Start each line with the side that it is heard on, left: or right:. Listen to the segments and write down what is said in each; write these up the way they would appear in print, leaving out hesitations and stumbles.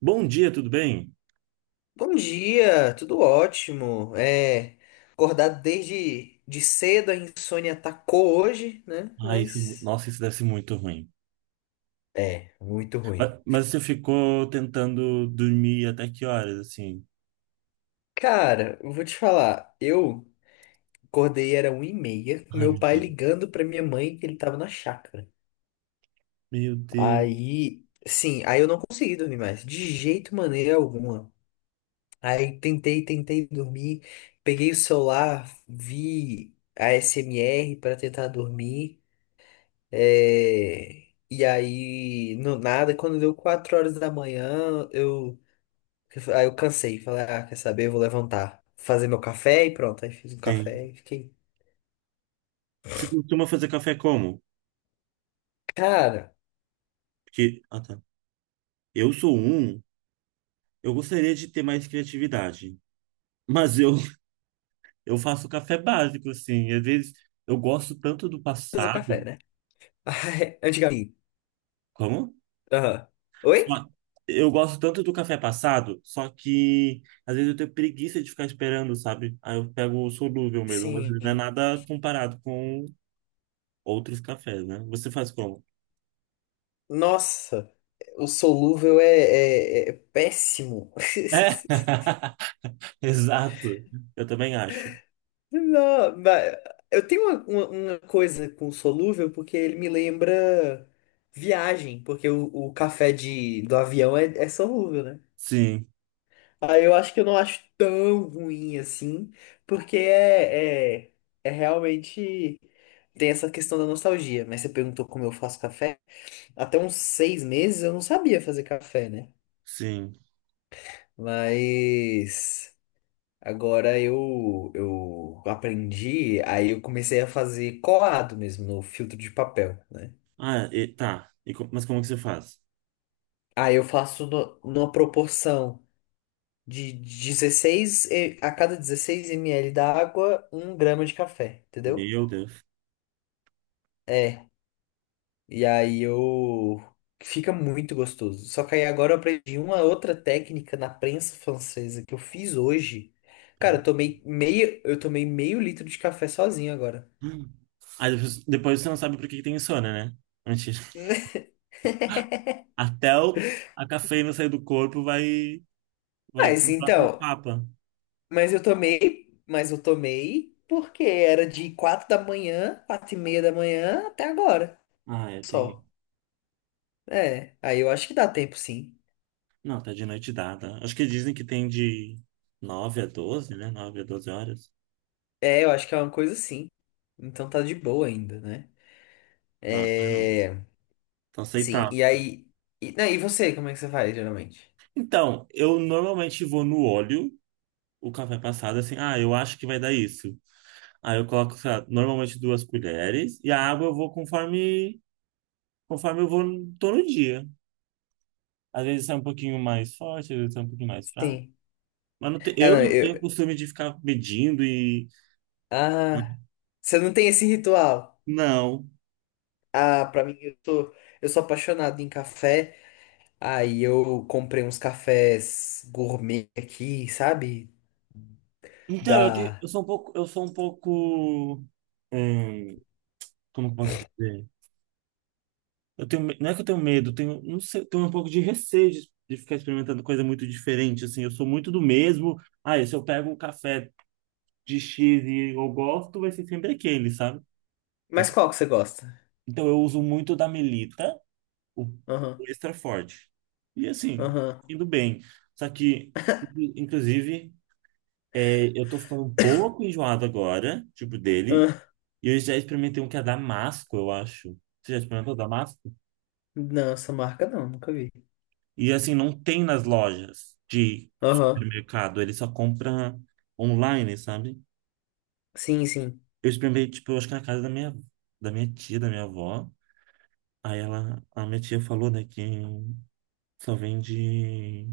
right: Bom dia, tudo bem?
left: Bom dia, tudo ótimo. É, acordado desde de cedo, a insônia atacou hoje, né?
right: Ah, isso,
left: Mas
right: nossa, isso deve ser muito ruim.
left: é, muito ruim.
right: Mas você ficou tentando dormir até que horas, assim?
left: Cara, eu vou te falar, eu acordei era 1 e meia, com
right: Ai,
left: meu
right: meu
left: pai
right: Deus.
left: ligando pra minha mãe que ele tava na chácara.
right: Meu Deus.
left: Aí, sim, aí eu não consegui dormir mais, de jeito maneira alguma. Aí tentei, tentei dormir, peguei o celular, vi a SMR pra tentar dormir. É, e aí, no nada, quando deu 4 horas da manhã, aí eu cansei. Falei, ah, quer saber? Eu vou levantar, fazer meu café e pronto. Aí fiz um café
right: Sim.
left: e fiquei,
right: Você costuma fazer café como?
left: cara,
right: Porque, ah, tá. Eu sou um, eu gostaria de ter mais criatividade. Mas eu, eu faço café básico, assim. Às vezes eu gosto tanto do
left: fazer café,
right: passado.
left: né? Ai, antigamente.
right: Como?
left: Aham.
right: Só-
left: Oi?
right: Eu gosto tanto do café passado, só que às vezes eu tenho preguiça de ficar esperando, sabe? Aí eu pego o solúvel mesmo, mas ele não é
left: Sim.
right: nada comparado com outros cafés, né? Você faz como?
left: Nossa, o solúvel é péssimo.
right: É, exato. Eu também acho.
left: Não, mas eu tenho uma coisa com solúvel porque ele me lembra viagem, porque o café do avião é solúvel, né?
right: Sim,
left: Aí eu acho que eu não acho tão ruim assim, porque é realmente tem essa questão da nostalgia. Mas você perguntou como eu faço café? Até uns 6 meses eu não sabia fazer café, né?
right: sim.
left: Mas. Agora eu aprendi, aí eu comecei a fazer colado mesmo no filtro de papel, né?
right: Ah, tá. E mas como que você faz?
left: Aí eu faço numa proporção a cada 16 ml da água, 1 grama de café, entendeu?
right: Meu Deus.
left: É, e aí eu... Fica muito gostoso. Só que aí agora eu aprendi uma outra técnica na prensa francesa que eu fiz hoje. Cara,
right: Peraí.
left: eu tomei meio litro de café sozinho agora.
right: Hum. Aí depois, você não sabe por que que tem insônia, né? Mentira. Até o, a cafeína sair do corpo vai ter
left: Mas
right: o próximo
left: então,
right: papa.
left: Mas eu tomei porque era de 4 da manhã, 4h30 da manhã até agora,
right: Ah, é,
left: só.
right: tem.
left: É, aí eu acho que dá tempo sim.
right: Não, tá de noite dada. Acho que dizem que tem de 9 a 12, né? 9 a 12 horas.
left: É, eu acho que é uma coisa sim. Então tá de boa ainda, né?
right: Tá, ah, não.
left: É,
right: Tá
left: sim,
right: aceitável.
left: e aí... E, não, e você, como é que você faz, geralmente?
right: Então, eu normalmente vou no óleo, o café passado, assim, ah, eu acho que vai dar isso. Aí eu coloco, sei lá, normalmente duas colheres, e a água eu vou conforme eu vou todo dia. Às vezes sai um pouquinho mais forte, às vezes sai um pouquinho mais fraco.
left: Sim.
right: Mas
left: Ah, não,
right: eu não tenho
left: eu...
right: costume de ficar medindo e.
left: Ah, você não tem esse ritual?
right: Não.
left: Ah, pra mim, eu sou... Eu sou apaixonado em café, aí eu comprei uns cafés gourmet aqui, sabe?
right: Então,
left: Da.
right: eu sou um pouco, eu sou um pouco é, como eu posso dizer? Não é que eu tenho medo, eu tenho, não sei, eu tenho um pouco de receio de ficar experimentando coisa muito diferente, assim, eu sou muito do mesmo. Ah, se eu pego um café de X e eu gosto, vai ser sempre aquele, sabe? Eu
left: Mas
right: te-
left: qual que você gosta?
right: então eu uso muito da Melita, o
left: Aham,
right: extra forte. E assim,
left: aham.
right: indo bem. Só que, inclusive, é, eu tô ficando um pouco enjoado agora, tipo, dele.
left: Ah.
right: E eu já experimentei um que é Damasco, eu acho. Você já experimentou Damasco?
left: Não, essa marca não, nunca vi.
right: E assim, não tem nas lojas de
left: Aham.
right: supermercado, ele só compra online, sabe?
left: Sim, sim.
right: Eu experimentei, tipo, eu acho que na casa da minha tia, da minha avó. Aí ela, a minha tia falou, né, que só vende,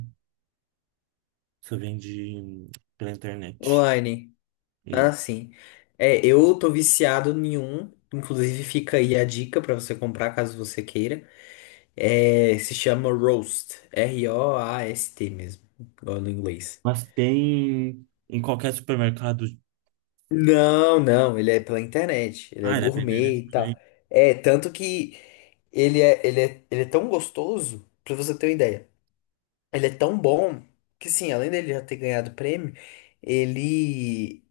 right: só vende pela internet.
left: Online. Ah,
right: Isso.
left: sim. É, eu tô viciado em um. Inclusive, fica aí a dica pra você comprar caso você queira. É, se chama Roast. Roast mesmo. Igual no inglês.
right: Mas tem em qualquer supermercado.
left: Não, não, ele é pela internet, ele é
right: Ah, ele é pela
left: gourmet
right: internet
left: e tal.
right: também.
left: É, tanto que ele é tão gostoso, pra você ter uma ideia. Ele é tão bom que, sim, além dele já ter ganhado o prêmio, ele.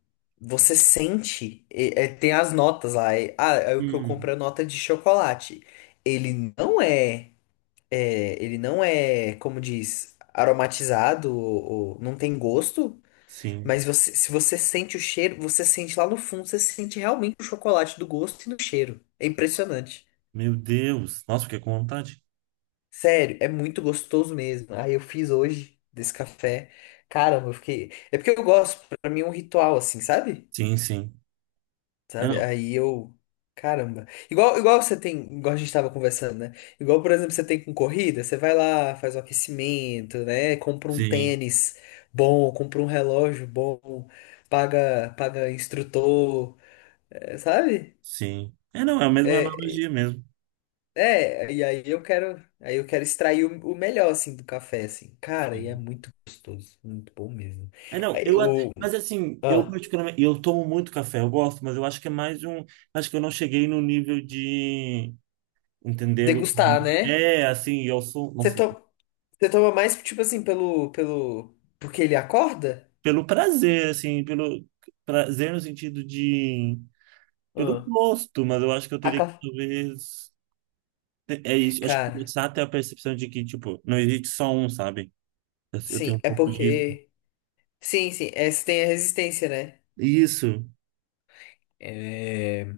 left: Você sente. Tem as notas lá. É o que eu
right: Hum,
left: compro é nota de chocolate. Ele não é. É, ele não é, como diz, aromatizado, ou não tem gosto,
right: sim.
left: mas você, se você sente o cheiro, você sente lá no fundo, você sente realmente o chocolate do gosto e do cheiro. É impressionante.
right: Meu Deus. Nossa, fiquei com vontade.
left: Sério, é muito gostoso mesmo. Aí eu fiz hoje desse café. Caramba, eu fiquei. É porque eu gosto, pra mim é um ritual assim, sabe?
right: Sim, sim. É,
left: Sabe?
right: não.
left: Aí eu. Caramba. Igual você tem, igual a gente tava conversando, né? Igual, por exemplo, você tem com corrida, você vai lá, faz o aquecimento, né? Compra um
right: Sim,
left: tênis bom, compra um relógio bom, paga, paga instrutor, é, sabe?
right: sim. É, não, é a mesma
left: É,
right: analogia mesmo.
left: é, e aí eu quero extrair o melhor assim do café assim. Cara, e é
right: Sim.
left: muito gostoso, muito bom mesmo.
right: É, não,
left: Aí o
right: mas assim, eu
left: ah,
right: particularmente, eu tomo muito café, eu gosto, mas eu acho que é mais um, acho que eu não cheguei no nível de entendê-lo. Como-
left: degustar, né?
right: É, assim, eu sou,
left: Você
right: nossa,
left: to, você toma mais tipo assim pelo porque ele acorda?
right: pelo prazer, assim, pelo prazer no sentido de, pelo
left: Ah,
right: gosto, mas eu acho que eu
left: a
right: teria que
left: ca-
right: talvez, é isso, eu acho que
left: cara,
right: começar a ter a percepção de que, tipo, não existe só um, sabe? Eu tenho
left: sim,
right: um
left: é
right: pouco disso.
left: porque sim, sim, é, você tem a resistência, né?
right: Isso,
left: É,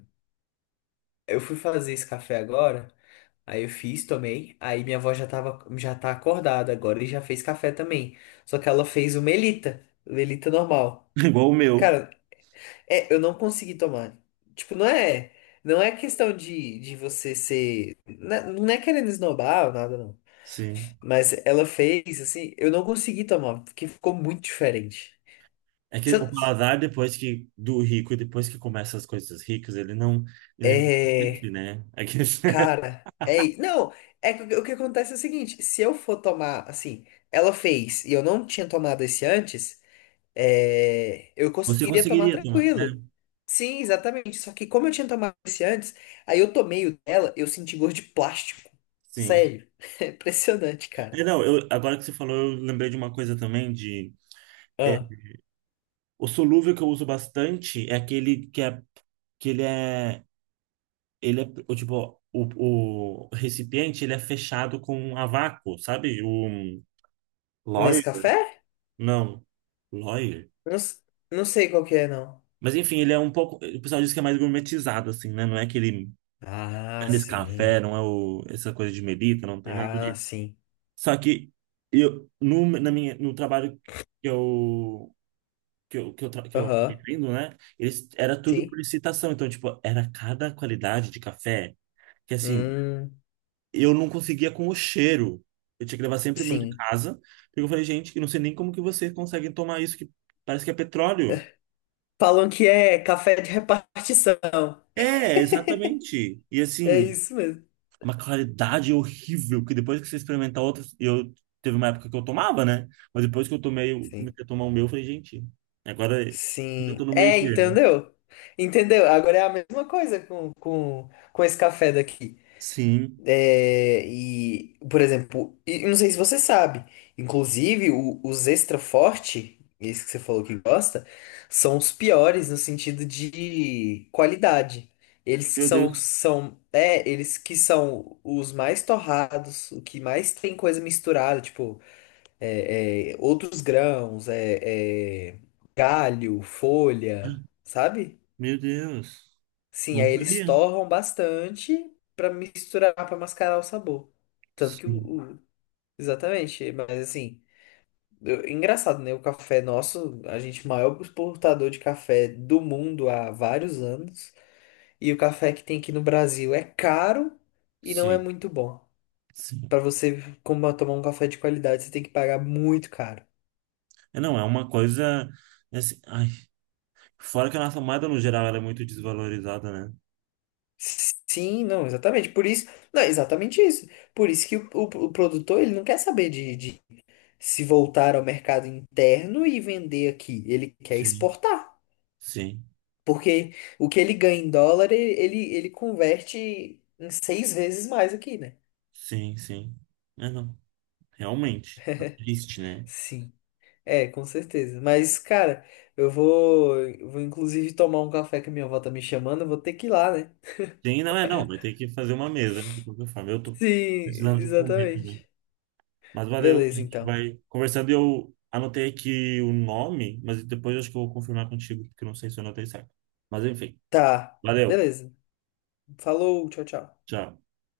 left: eu fui fazer esse café agora. Aí eu fiz, tomei. Aí minha avó já tava, já tá acordada agora e já fez café também. Só que ela fez o Melita normal.
right: igual o meu,
left: Cara, é, eu não consegui tomar. Tipo, não é, não é questão de você ser, né, não é querendo esnobar ou nada não.
right: sim.
left: Mas ela fez assim, eu não consegui tomar, porque ficou muito diferente.
right: É que
left: Se
right: o
left: eu-
right: paladar, depois que do rico, depois que começa as coisas ricas, ele não conhece,
left: É,
right: né? É que-
left: cara, é, i- não, é que o que acontece é o seguinte, se eu for tomar assim, ela fez e eu não tinha tomado esse antes é, eu
right: você
left: conseguiria tomar
right: conseguiria tomar, né?
left: tranquilo. Sim, exatamente. Só que como eu tinha tomado esse antes, aí eu tomei o dela, eu senti gosto de plástico.
right: Sim.
left: Sério. É impressionante, cara.
right: É, não, eu, agora que você falou, eu lembrei de uma coisa também de
left: Ah,
right: o solúvel que eu uso bastante é aquele que é que ele é o tipo o recipiente ele é fechado com a vácuo, sabe? O
left: nesse
right: Lawyer?
left: café?
right: Não, Lawyer.
left: Não, não sei qual que é, não.
right: Mas enfim, ele é um pouco, o pessoal diz que é mais gourmetizado assim, né? Não é aquele
left: Ah,
right: esse
left: sim.
right: café, não é o, essa coisa de medita não tem nada
left: Ah,
right: de.
left: sim.
right: Só que eu no, na minha, no trabalho que eu que eu acabei
left: Aham.
right: tendo, né? Eles, era tudo por
left: Sim.
right: licitação, então tipo, era cada qualidade de café que assim,
left: Hum,
right: eu não conseguia com o cheiro. Eu tinha que levar sempre o meu de
left: sim.
right: casa, porque eu falei, gente, eu não sei nem como que vocês conseguem tomar isso que parece que é petróleo.
left: Falam que é café de repartição.
right: É, exatamente. E
left: É
right: assim,
left: isso mesmo.
right: uma claridade horrível que depois que você experimentar outras, eu teve uma época que eu tomava, né? Mas depois que eu tomei, eu
left: Sim.
right: comecei a tomar o meu, eu falei, gente, agora eu tô
left: Sim,
right: no
left: é,
right: meio termo.
left: entendeu? Entendeu? Agora é a mesma coisa com esse café daqui.
right: Sim.
left: É, e, por exemplo, e eu não sei se você sabe, inclusive os extra forte, esse que você falou que gosta, são os piores no sentido de qualidade. Eles que
right: Meu
left: são,
right: Deus.
left: são, é, eles que são os mais torrados, o que mais tem coisa misturada, tipo outros grãos, galho, folha, sabe?
right: Meu Deus.
left: Sim,
right: Não
left: aí eles
right: sabia.
left: torram bastante pra misturar, pra mascarar o sabor. Tanto que
right: Sim.
left: exatamente, mas assim, eu- engraçado, né? O café nosso, a gente é o maior exportador de café do mundo há vários anos, e o café que tem aqui no Brasil é caro e não é
right: Sim.
left: muito bom.
right: Sim.
left: Pra você como tomar um café de qualidade, você tem que pagar muito caro.
right: É, não, é uma coisa é assim, ai, fora que a nossa moeda no geral ela é muito desvalorizada, né?
left: Sim, não, exatamente. Por isso, não, exatamente isso. Por isso que o produtor ele não quer saber de se voltar ao mercado interno e vender aqui. Ele quer
right: Sim.
left: exportar.
right: Sim.
left: Porque o que ele ganha em dólar, ele converte em 6 vezes mais aqui, né?
right: Sim, sim. É, não. Realmente. Tá triste, né?
left: Sim, é, com certeza. Mas, cara, eu vou inclusive tomar um café que a minha avó tá me chamando, eu vou ter que ir lá, né?
right: Sim, não é, não. Vai ter que fazer uma mesa, de qualquer forma. Eu tô precisando
left: Sim,
right: de comer também.
left: exatamente.
right: Mas valeu, a
left: Beleza,
right: gente
left: então.
right: vai conversando. Eu anotei aqui o nome, mas depois acho que eu vou confirmar contigo, porque eu não sei se eu anotei certo. Mas enfim,
left: Tá,
right: valeu.
left: beleza. Falou, tchau, tchau.
right: Tchau.